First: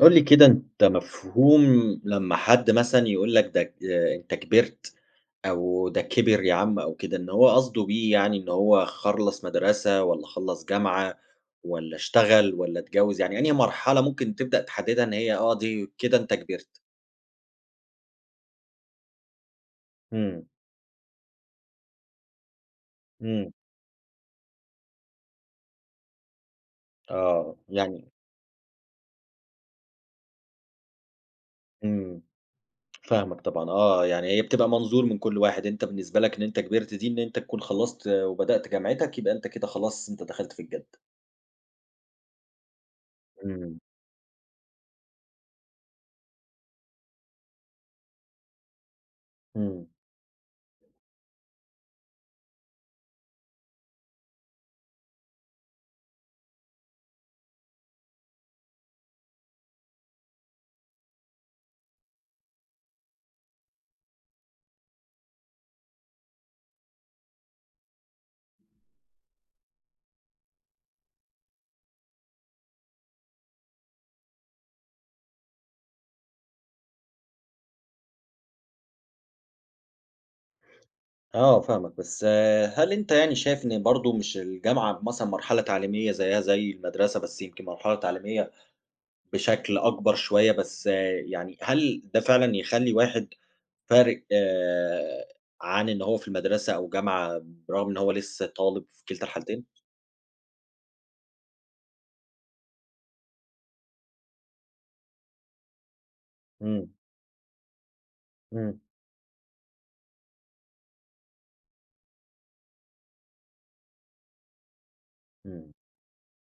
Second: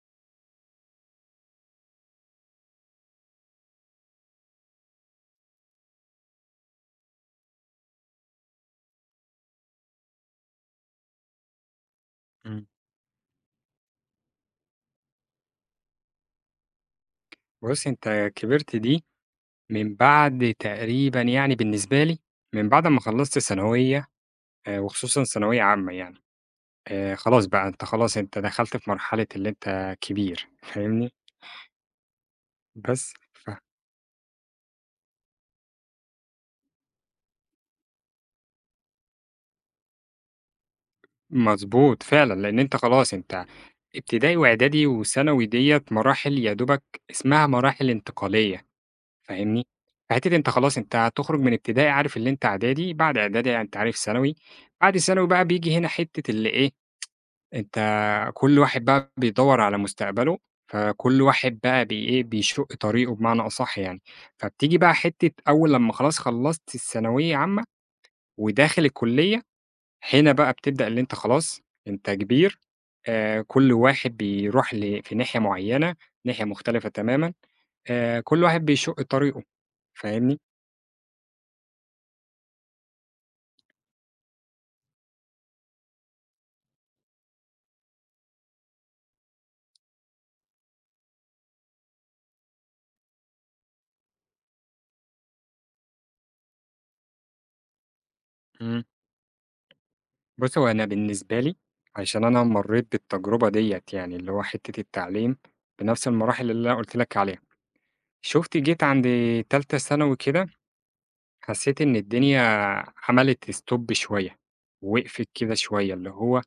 قُل لي كده أنت مفهوم لمّا حد مثلًا يقول لك ده أنت كبرت، أو ده كبر يا عم أو كده، إن هو قصده بيه يعني إن هو خلّص مدرسة والّا خلّص جامعة والّا اشتغل إمم. والّا اتجوّز، يعني أنهي مرحلة ممكن تبدأ تحددها إن هي دي كده أنت كبرت؟ بُصّي، أنتِ كبرتِ دي من إمم. بعد تقريبًا يعني بالنسبة لي، من بعد أمّا خلّصت إمم. ثانوية وخصوصًا ثانوية عامة يعني، خلاص آه، بقى أنت يعني خلاص أنت دخلت في مرحلة اللي أنت كبير فاهمني؟ إمم. بس ف فاهمك طبعًا، آه، يعني هي بتبقى منظور من كل واحد، أنت بالنسبة لك إن أنت كبرت دي إن أنت تكون خلّصت، آه، وبدأت جامعتك يبقى أنت كده خلاص أنت دخلت في الجَد. مضبوط فعلًا، لإن أنت خلاص أنت إمم. ابتدائي وإعدادي وثانوي ديّة مراحل يا دوبك اسمها مراحل انتقالية فاهمني؟ إمم. فحتّة أنت خلاص أنت هتخرج من ابتدائي عارف اللي أنت إعدادي، بعد إعدادي أنت عارف ثانوي، بعد ثانوي بقى بييجي هنا حتّة اللي إيه، أنت كل واحد بقى بيدوّر على مستقبله، فكل واحد بقى بي إيه، بيشُق طريقه بمعنى أصح يعني. فبتيجي بقى حتّة أول لمّا خلاص خلّصت الثانوية عامة وداخل الكُلّية، هنا بقى بتبدأ اللي أنت خلاص أنت كبير، كل واحد بيروح في ناحية معيّنة، ناحية مختلفة تمامًا، كل واحد بيشُق طريقه فاهمني؟ آه، فاهمك، بس آه، هل أنت يعني شايف إن برضه مش الجامعة مثلًا مرحلة تعليمية زيها زي المدرسة، بس يمكن مرحلة تعليمية بشكل أكبر شوية، بس آه، يعني هل ده فعلًا يخلّي واحد فارق، عن إن هو في المدرسة أو جامعة برغم إن هو لسه إمم. طالب في كلتا الحالتين؟ بُص، هو أنا بالنسبة لي عشان أنا مرّيت بالتجربة ديّة يعني اللي هو حتّة التعليم بنفس المراحل اللي أنا إمم. قُلت لك عليها. شُفت إمم. جيت عند تالتة ثانوي كده، حسّيت إن الدنيا عملت stop شوية، وقفت كده إمم. شوية، اللي هو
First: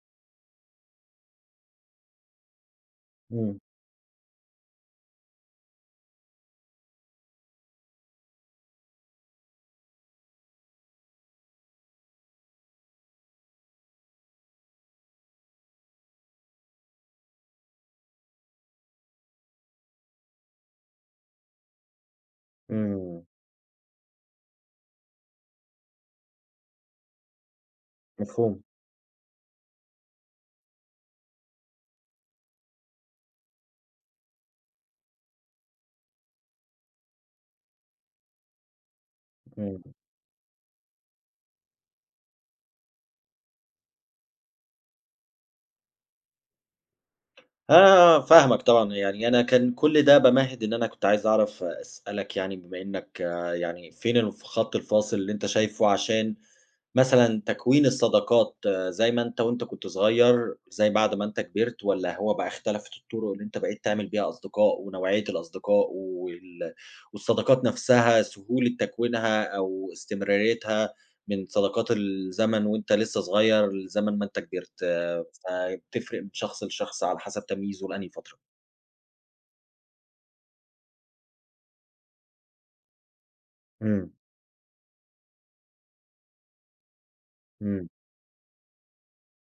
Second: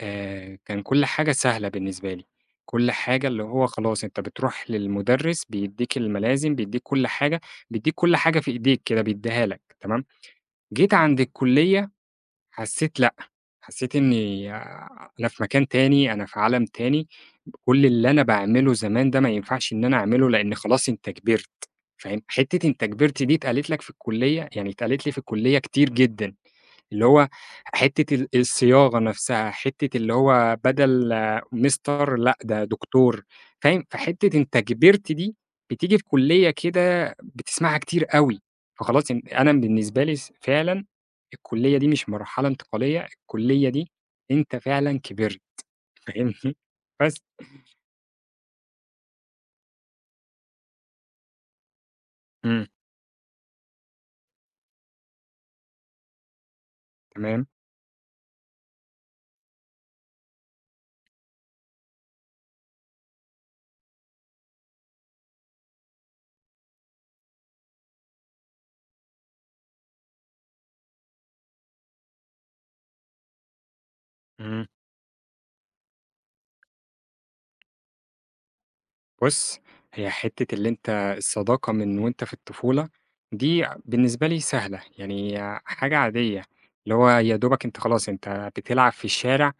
كان كل حاجة سهلة بالنسبة لي، كل حاجة اللي إمم. هو خلاص أنت بتروح للمُدرِّس بيدّيك المَلازم، بيدّيك كل حاجة، بيدّيك كل حاجة في إيديك كده بيدّيها لك تمام، جيت عند الكُلّية حسّيت لأ، حسّيت إنّي آه، أنا في مكان تاني، أنا في عالم تاني، كل اللي أنا باعمله زمان ده ما ينفعش إن أنا أعمله، لإن خلاص أنت كبرت، فاهم؟ حتّة أنت كبرت إمم. دي اتقالت لك في الكلية يعني اتقالت لي في الكلية كتير جدًا، اللي هو حتّة ال مفهوم. الصياغة نفسها، حتّة اللي هو بدل آه، مستر لأ ده دكتور، فاهم؟ فحتّة أنت كبرت دي بتيجي في كلية كده بتسمعها كتير أوي، فخلاص إن أنا إمم. بالنسبة لي فعلًا الكلية دي مش مرحلة انتقالية، الكلية دي أنت فعلًا كبرت، فاهمني؟ بس. آه، فاهمك طبعًا، يعني أنا كان كل ده بامهِّد إن أنا كنت عايز أعرف، آه، أسألك يعني إمم. بما إنك، آه، يعني فين الخط الفاصل اللي أنت شايفه عشان مثلًا تمام، تكوين الصداقات، آه، زي ما أنت كنت صغير، زي بعد ما أنت كبرت والّا هو بقى اختلفت الطرق اللي أنت بقيت تعمل بيها أصدقاء ونوعية الأصدقاء والصداقات نفسها سهولة تكوينها أو استمراريتها من صداقات الزمن وأنت لسه صغير لزمن ما أنت إمم، كبرت، آه، فبتفرق من شخص لشخص على حسب تمييزه لأنهي فترة؟ بُص، هي حتّة اللي أنت الصداقة من وأنت في الطفولة دي إمم. بالنسبة لي سهلة، يعني حاجة عادية، اللي هو يا دوبك أنت إمم. خلاص أنت بتلعب في الشارع،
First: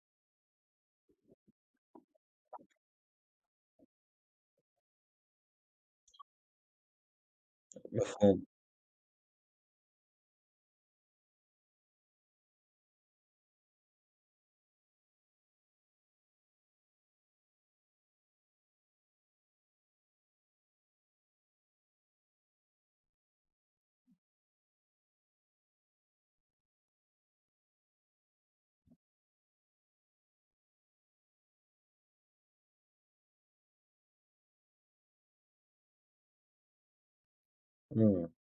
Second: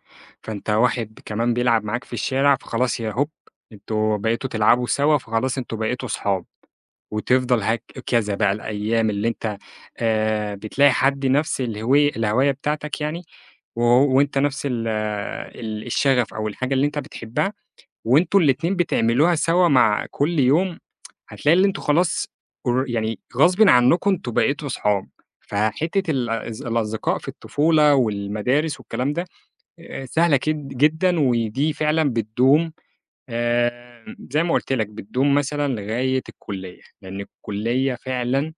فأنت واحد كمان بيلعب معاك في الشارع، فخلاص يا هوب أنتم بقيتوا تلعبوا سوا، فخلاص أنتم بقيتوا صحاب، وتفضل هكذا مفهوم. بقى الأيام اللي أنت بتلاقي حد نفس الهواية بتاعتك يعني، وهو وأنت نفس ال آه، ال الشغف أو الحاجة اللي أنت بتحبها وأنتم الاتنين بتعملوها سوا مع كل يوم، هتلاقي اللي أنتم خلاص اور يعني غصبٍ عنكم أنتم بقيتوا صحاب، فحتة ال الأص الأصدقاء في الطفولة والمدارس والكلام ده سهلة كد جدًا ودي فعلًا بتدوم زي ما قُلت لك بتدوم مثلًا لغاية الكُلّية، لإن الكُلّية إمم. فعلًا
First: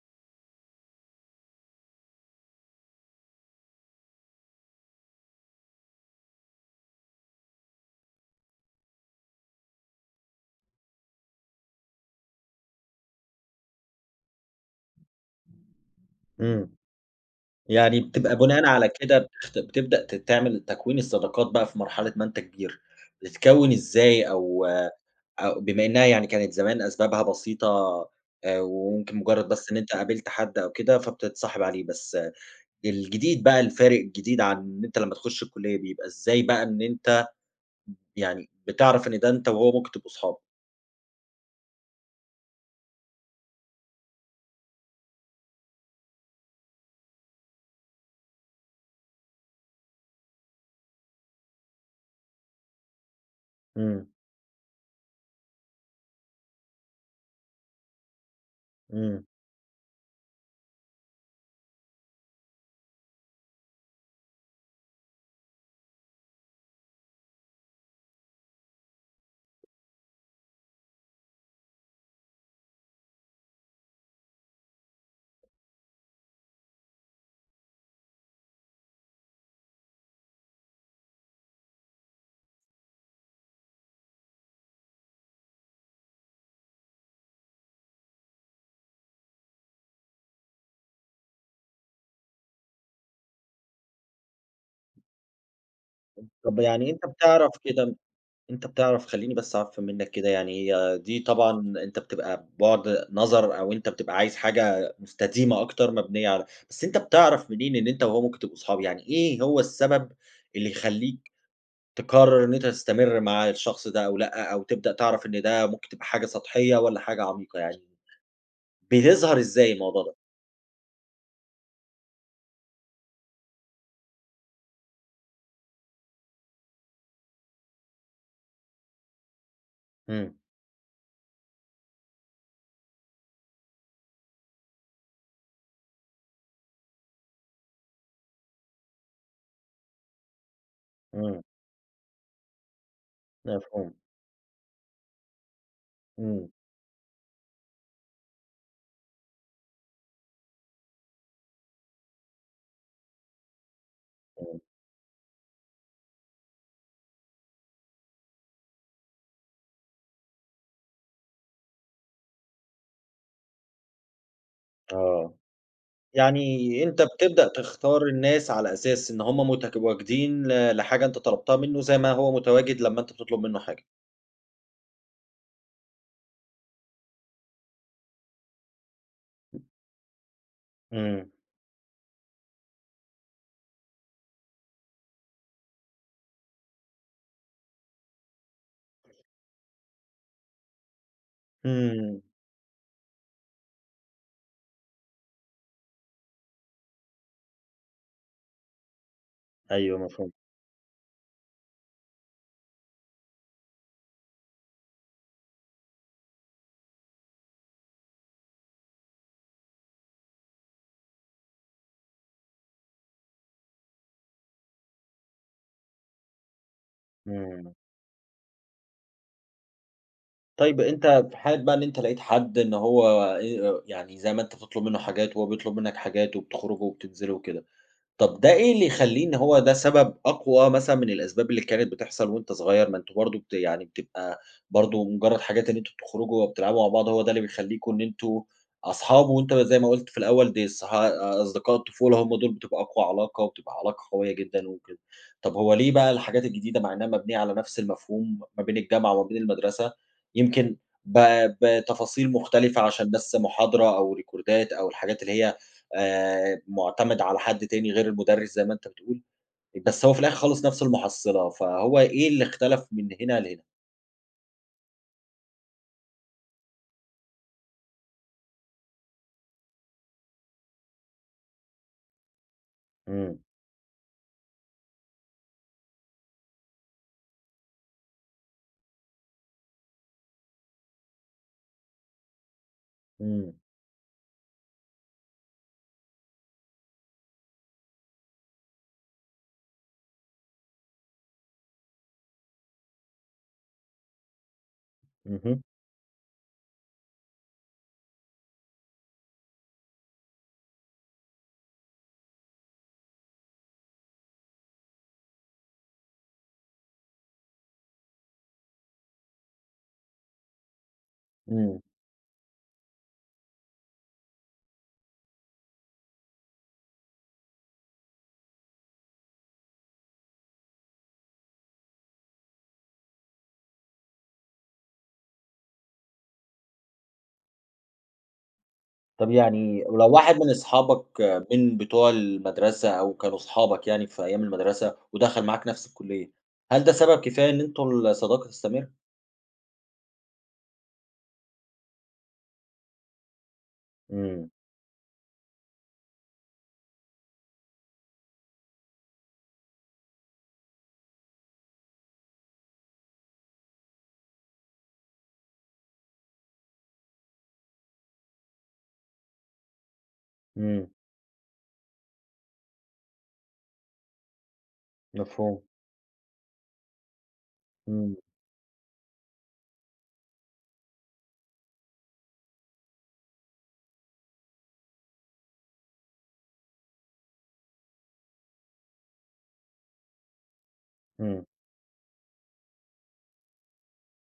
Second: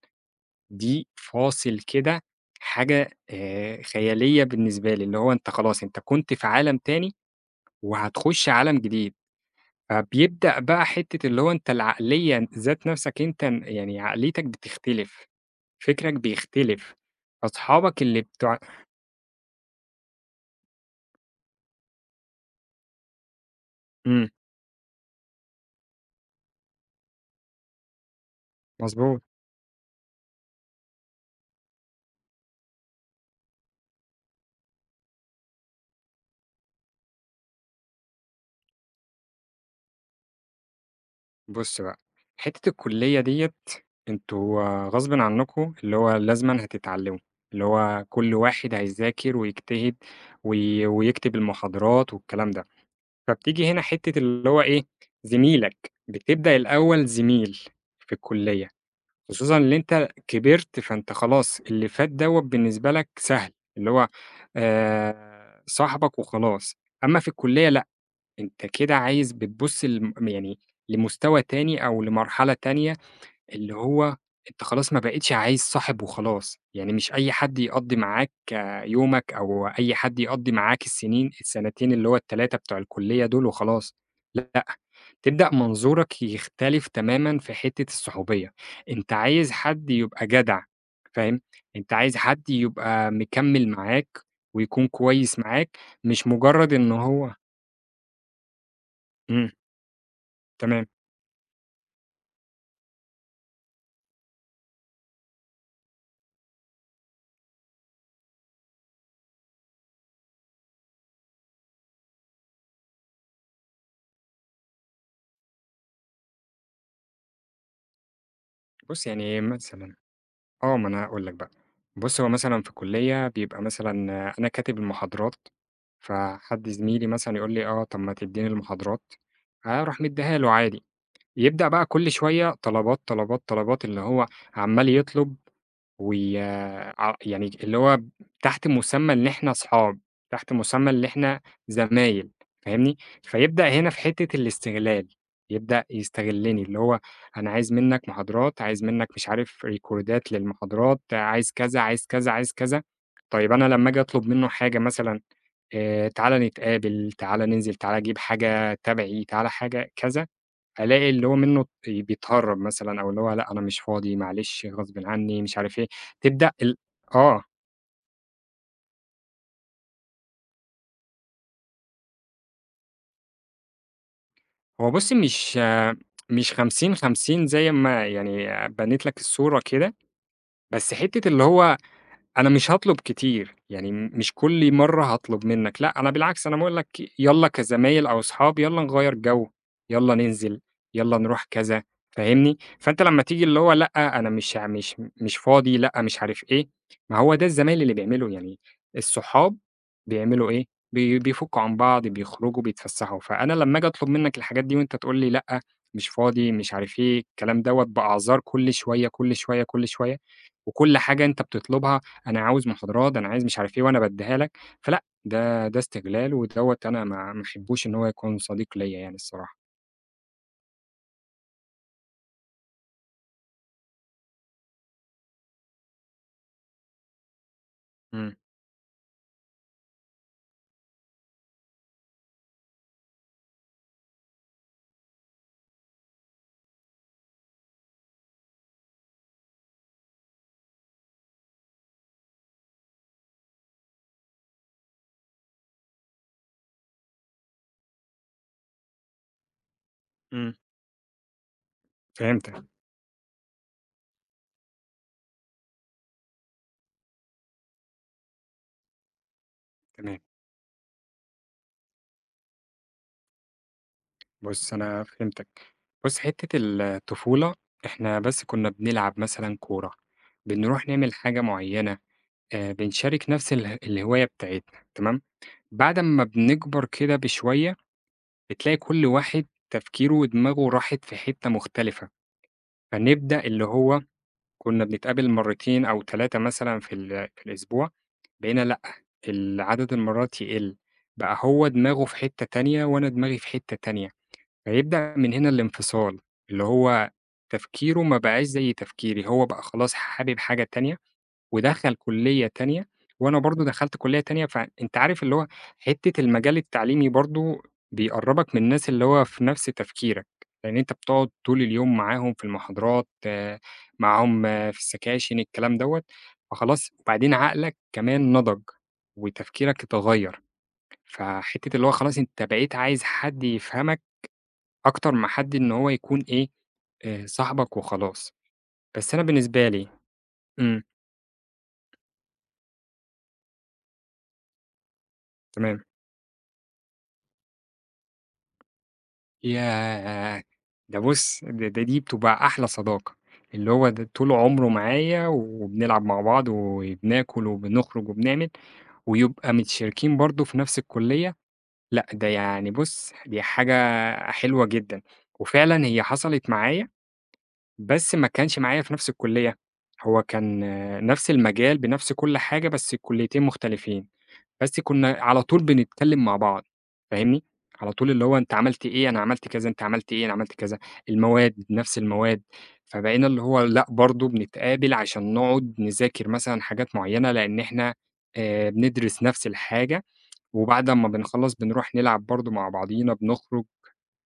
دي فاصل كده حاجة خيالية بالنسبة لي، اللي هو أنت خلاص أنت كنت في عالم تاني وهتخش عالم جديد. فبيبدأ بقى حتّة اللي هو أنت العقلية ذات نَفْسك أنت ن يعني عقليتك بتختلف، فكرك إمم. بيختلف، يعني أصحابك اللي بتبقى بتوع بناءً على كده، بتبدأ تعمل تكوين الصداقات بقى في مرحلة ما أنت كبير، بتتكوّن إمم، إزاي، أو بما إنها يعني كانت زمان أسبابها بسيطة، وممكن مضبوط. مجرد بس إن أنت قابلت حد أو كده فبتتصاحب عليه، بس آه، الجديد بقى الفارق الجديد عن إن أنت لمّا تخش الكلية بيبقى إزاي بقى إن أنت يعني بتعرف إن ده أنت وهو ممكن تبقوا صحاب؟ بُص بقى، حتّة الكُلّية ديّة أنتم غصبٍ عنّكم اللي هو لازمًا هتتعلّموا، اللي هو كل واحد هيذاكر ويجتهد ويكتب المحاضرات والكلام ده. فبتيجي هنا إمم. حتّة اللي هو إيه، زميلك، بتبدأ الأول زميل في الكُلّية. إمم. خصوصًا اللي أنت كبرت، فأنت خلاص اللي فات دوّة بالنسبة لك سهل، اللي هو صاحبك وخلاص، أمّا في الكلية لأ، أنت كده عايز بتبُص لم يعني لمستوى تاني أو لمرحلة تانية، اللي هو أنت خلاص ما بقيتش عايز صاحب وخلاص، يعني مش أي حد يقضّي معاك يومك أو أي حد يقضّي معاك السنين السنتين اللي هو ال3 بتوع الكلية دول وخلاص، لأ، تبدأ منظورك يختلف تمامًا في حتّة الصحوبية، أنت عايز حد يبقى جدع، فاهم، أنت عايز حد يبقى مكمّل معاك ويكون كويس معاك، مش طب مجرّد يعني إن أنت هو بتعرف كده، أنت بتعرف خلّيني إمم، بس أعفِّن منّك كده، يعني تمام. هي دي طبعًا أنت بتبقى بُعد نظر أو أنت بتبقى عايز حاجة مستديمة أكتر مبنية على بس أنت بتعرف منين إن أنت وهو ممكن تبقوا صحاب؟ يعني إيه هو السبب اللي يخلّيك تقرّر إن أنت تستمر مع الشخص ده أو لأ، أو تبدأ تعرف إن ده ممكن تبقى حاجة سطحية والّا حاجة عميقة، يعني بُص يعني بيظهر إيه إزاي مثلًا الموضوع ده؟ آه، ما أنا هاقول لك بقى، بُص هو مثلًا في الكلية بيبقى مثلًا آه، أنا كاتب المحاضرات، فحد زميلي مثلًا يقول لي: "آه، طب ما تدّيني المحاضرات." أروح إمم. مدّيها له عادي، يبدأ بقى كل شوية طلبات، طلبات، طلبات، اللي هو عمّال يطلب وي ع يعني اللي هو تحت مسمى إن إحنا أصحاب، تحت مسمى اللي إحنا إمم. زمايل، فاهمني؟ فيبدأ هنا مفهوم. في حتة الاستغلال، يبدأ إمم. يستغلني، اللي هو أنا عايز منّك محاضرات، عايز منّك مش عارف ريكوردات للمحاضرات، عايز كذا، عايز كذا، عايز كذا. طيب أنا لمّا آجي أطلب منّه إمم. حاجة مثلًا تعالَ نتقابل، تعالَ ننزل، تعالَ أجيب حاجة تبعي، تعالَ حاجة كذا. ألاقي اللي هو منّه بيتهرّب مثلًا أو اللي هو لأ، أنا مش فاضي، معلش، غصبٍ آه. عنّي، مش عارف إيه، يعني تبدأ ال أنت آه. بتبدأ تختار الناس على أساس إن هم متواجدين لحاجة أنت طلبتها منه، زي ما هو متواجد لمّا أنت بتطلب منه حاجة. هو بُصّي، مش 50، 50 زي ما يعني بنّيت لك الصورة كده، بس حتّة إمم. اللي هو أنا مش هاطلب كتير، يعني م- مش كل مرّة هاطلب منّك، لأ أنا بالعكس أنا باقول لك يالّا كزمايل أو أصحاب يالّا نغيّر جو، يالّا ننزل، يالّا نروح كذا، إمم. فاهمني؟ فأنت لمّا تيجي اللي هو لأ أنا مش فاضي، لأ مش عارف إيه، ما هو ده الزمايل اللي بيعملوا يعني الصحاب أيوه مفهوم. بيعملوا إيه، بيفكّوا عن بعض، بيخرجوا، بيتفسّحوا، فأنا لمّا آجي أطلب منّك الحاجات دي وأنت تقول لي لأ، مش فاضي، مش عارف إيه، الكلام دوّة بأعذار كل شوية، كل شوية، كل شوية، وكل حاجة أنت بتطلبها أنا عاوز محاضرات، أنا عايز مش عارف إيه وأنا بادّيها لك، فلأ، ده استغلال ودوّة أنا ما إمم. أحبّوش إن هو يكون صديق ليّا يعني الصراحة. طيب أنت في حالة بقى إن أنت لقيت حد إن هو يعني زي ما أنت بتطلب منه حاجات وهو بيطلب منك حاجات وبتخرجوا وبتنزلوا وكده. إمم، طب ده إيه اللي يخلّيه إن هو ده سبب أقوى مثلًا من الأسباب اللي كانت بتحصل وأنت صغير؟ ما أنتم برضه يعني بتبقى برضه مجرّد حاجات إن أنتم بتخرجوا وبتلعبوا مع بعض هو ده اللي بيخلّيكم إن أنتم أصحاب، وأنت زي ما قُلت في الأول دي أصدقاء الطفولة هم دول بتبقى أقوى علاقة، وبتبقى علاقة قوية جدًا وكده. طب هو ليه بقى الحاجات الجديدة مع إنها مبنية على نفس المفهوم ما بين الجامعة وما بين المدرسة، إمم. يمكن ب بتفاصيل فهمتك، مختلفة عشان بس محاضرة أو ريكوردات أو الحاجات اللي هي مُعتمد على حد تاني غير المُدرِّس زي ما أنت بتقول، بس هو تمام. في الآخر خالص نفس المحصّلة، فهو إيه اللي اختلف من هنا لهنا؟ بُص أنا فهمتك. بُص حتّة الطفولة إحنا بس كُنّا بنلعب مثلًا كورة، بنروح نعمل حاجة معيّنة، بنشارك إمم. نفس الهواية بتاعتنا تمام، بعد أمّا بنكبر كده بشوية، بتلاقي كل واحد تفكيره ودماغه راحت في حتّة مختلفة، فنبدأ إمم. اللي هو كنا بنتقابل مرّتين أو 3 مثلًا في الأسبوع، بقينا لأ، ال عدد المرّات يقِل، بقى هو دماغه في حتّة تانية وأنا دماغي في حتّة تانية، فيبدأ من هنا اهم. الانفصال، اللي هو تفكيره ما بقاش زي تفكيري، هو بقى خلاص حابب حاجة تانية ودخل كلية تانية، وأنا برضه دخلت كلية تانية، فأنت عارف اللي هو حتة المجال التعليمي برضه بيقرّبك من الناس اللي هو في نفس تفكيرك، لإن أنت بتقعد طول إمم. اليوم معاهم في المحاضرات، آه، معاهم آه، في السكاشن، الكلام دوّة، فخلاص وبعدين عقلك كمان نضج، وتفكيرك اتغيّر، فحتة اللي هو خلاص أنت بقيت عايز حد يفهمك أكتر ما حد إن هو يكون إيه، صاحبك وخلاص، بس أنا طب بالنسبة يعني لي ولو واحد من إمم، أصحابك، آه، من بتوع المدرسة أو كانوا أصحابك يعني في أيام المدرسة ودخل معاك تمام. نفس الكُلّية، هل ده سبب كفاية إن أنتم الصداقة تستمر؟ ياه! ده بُص، ده دي بتبقى أحلى صداقة، اللي هو ده طول إمم. عمره معايا وبنلعب مع بعض وبناكل وبنخرج وبنعمل، ويبقى متشاركين برضه في نفس الكُلّية، لأ ده يعني بُص، دي حاجة حلوة جدًا، وفعلًا هي حصلت معايا، بس ما كانش معايا في نفس الكُلّية، هو كان إمم. آه، نفس المجال بنفس كل حاجة، بس الكُلّيتين مختلفين. بس كنا على مفهوم. طول بنتكلم مع بعض، فاهمني؟ على طول إمم. اللي هو أنت عملت إيه، أنا عملت كذا، أنت عملت إيه، أنا عملت كذا، المواد نفس المواد، فبقينا اللي هو لأ برضه بنتقابل عشان نقعد نذاكر مثلًا حاجات معينة، لأن إحنا بندرس نفس الحاجة، وبعد أمّا إمم. بنخلّص بنروح نلعب برضه مع بعضينا، بنخرج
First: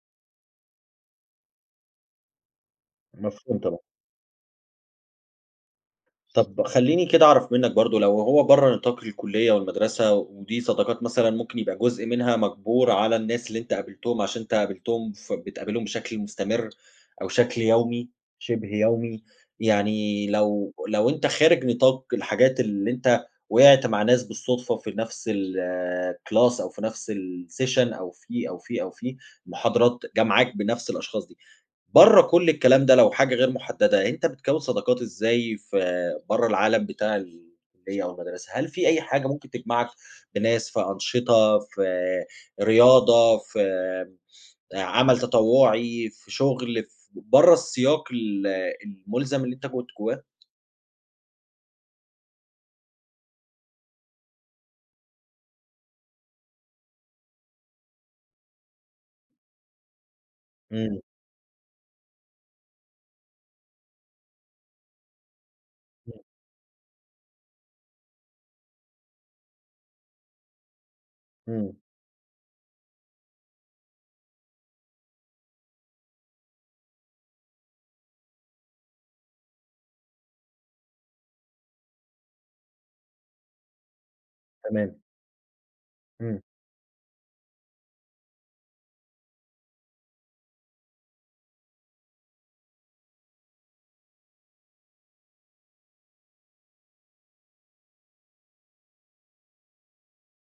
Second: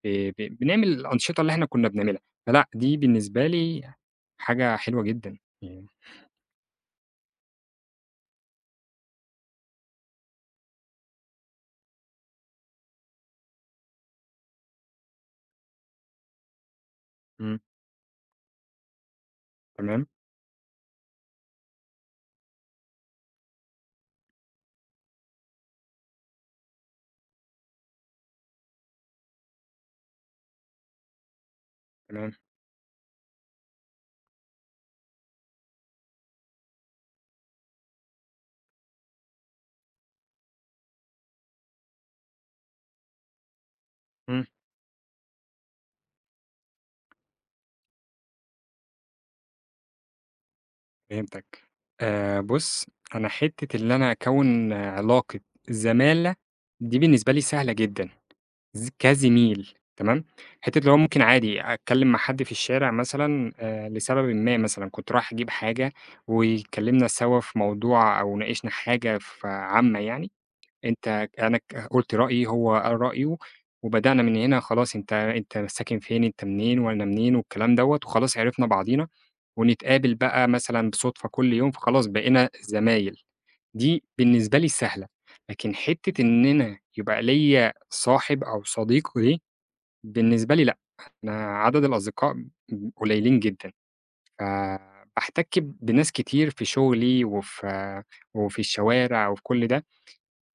ب بنعمل الأنشطة اللي إحنا كنا بنعملها، فلأ دي بالنسبة مفهوم طبعًا. لي حاجة حلوة جدًا يعني. طب خلّيني كده أعرف منّك برضه لو هو برّه نطاق الكلية والمدرسة، ودي صداقات مثلًا ممكن يبقى جزء منها مجبور على الناس اللي أنت قابلتهم عشان أنت قابلتهم فبتقابلهم بشكل مستمر أو إمم، شكل يومي، شبه يومي، تمام، يعني لو أنت خارج نطاق الحاجات اللي أنت وقعت مع ناس بالصدفة في نفس الclass أو في نفس الsession أو في، أو في، أو في، المحاضرات جا معاك بنفس الأشخاص دي. برّه تمام، كل الكلام ده لو حاجة غير محددة، أنت بتكوّن صداقات إزاي في برّه العالم بتاع الكلية أو المدرسة؟ هل في أي حاجة ممكن تجمعك بناس، في أنشطة، في رياضة، في إمم. عمل تطوعي، في شغل، في برّه السياق الملزم اللي أنت كنت جواه؟ فهمتك. بُص، أنا حتّة اللي أنا أكوّن آه، علاقة زمالة دي بالنسبة لي سهلة جدًا، كزميل تمام، حتّة اللي هو إمم. ممكن عادي أتكلّم مع حد في الشارع مثلًا لسببٍ ما مثلًا كنت رايح أجيب حاجة إمم. واتكلّمنا سوا في موضوع أو ناقشنا حاجة ف عامة يعني أنت أنا إمم. قُلت رأيي، هو قال رأيه، وبدأنا من هنا خلاص أنت ساكن فين، أنت منين وأنا منين والكلام دوّة، وخلاص عرفنا بعضينا، ونتقابل بقى مثلًا بالصدفة كل يوم، فخلاص بقينا زمايل، دي بالنسبة لي تمام. سهلة، لكن حتّة إمم. إن أنا يبقى ليّا صاحب أو صديق دي بالنسبة لي لأ، أنا عدد الأصدقاء قليلين جدًا، فباحتك بناس كتير في شغلي وفي الشوارع وفي كل ده،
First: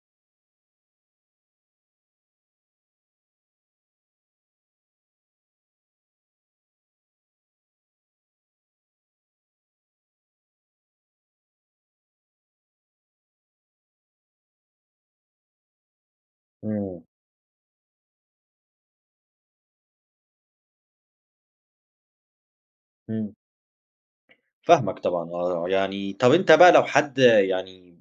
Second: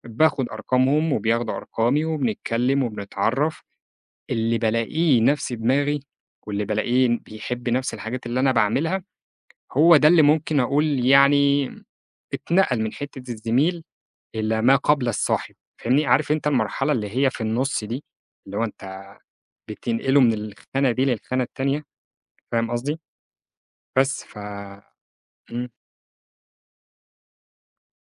باخد أرقامهم وبياخدوا أرقامي وبنتكلم وبنتعرّف، اللي بالاقيه نَفْس دماغي واللي بالاقيه بيحب نَفْس الحاجات اللي أنا باعملها، هو ده اللي ممكن أقول يعني اتنقل من حتّة الزميل إلى ما قبل الصاحب، فاهمني؟ عارف أنت المرحلة إمم. اللي هي في النُص دي، اللي هو أنت بتنقله من الخانة دي للخانة التانية، فاهم قصدي؟ إمم. بس ف فاهمك طبعًا، آه، إمم، يعني طَب أنت بقى لو حد يعني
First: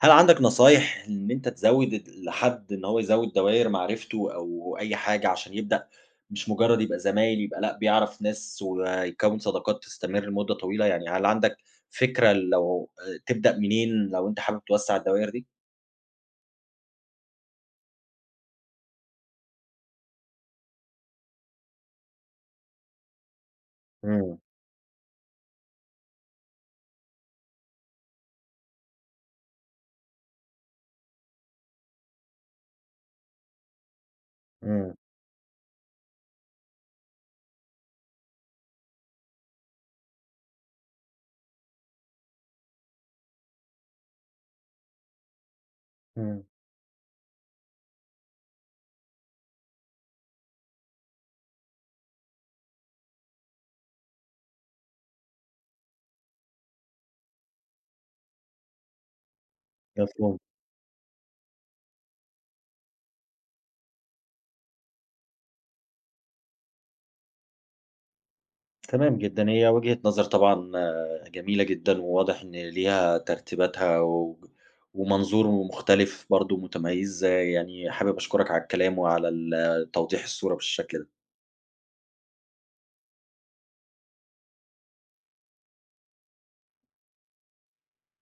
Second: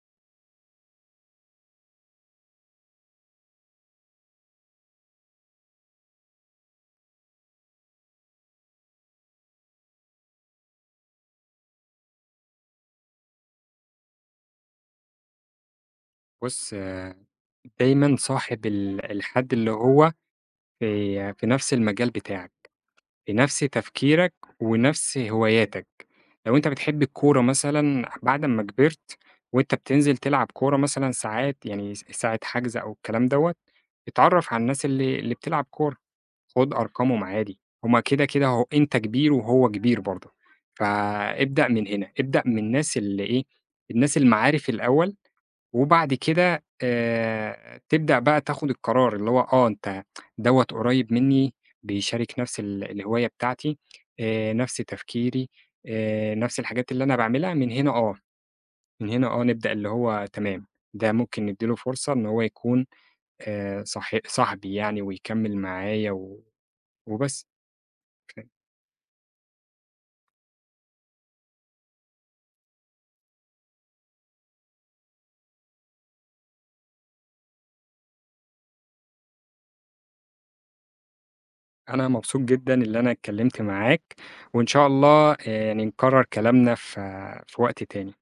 هل عندك نصايح إن أنت تزوّد لحد إن هو يزوّد دوائر معرفته أو أي حاجة عشان يبدأ مش مجرّد يبقى زمايل، يبقى لأ بيعرف ناس ويكوّن صداقات تستمر لمدة طويلة؟ يعني هل عندك فكرة لو تبدأ منين لو أنت حابب توسّع الدوائر دي؟ بُص دايمًا صاحب الحد اللي هو في نَفْس المجال بتاعك. بنفس تفكيرك إمم. ونفس هواياتك. لو أنت بتحب الكورة مثلًا بعد أمّا كبرت وأنت بتنزل تلعب كورة مثلًا ساعات يعني ساعة حجز أو الكلام دوّة، اتعرّف على الناس إمم. اللي بتلعب كورة، خُد أرقامهم عادي، هُم كده، كده هو أنت كبير وهو كبير برضه، فابدأ من هنا، ابدأ من الناس اللي إيه، الناس المعارف الأول وبعد إمم. كده تبدأ بقى تاخد القرار، اللي هو آه أنت دوّة قريب منّي، بيشارك نفس الهواية بتاعتي، نفس تفكيري، نفس الحاجات اللي أنا باعملها، من هنا آه، من هنا آه نبدأ اللي هو مفهوم. تمام، ده ممكن ندّي له فرصة إن هو يكون صاحبي يعني ويكمّل معايا وبس. تمام جدًا، هي وجهة نظر طبعًا، آه، جميلة جدًا، وواضح إن ليها ترتيباتها ومنظور مختلف برضه متميز، آه، يعني حابب أشكرك على الكلام وعلى توضيح الصورة بالشكل ده. أنا مبسوط جدًا اللي أنا اتكلّمت معاك، وإن شاء الله يعني نكرّر كلامنا في وقت تاني.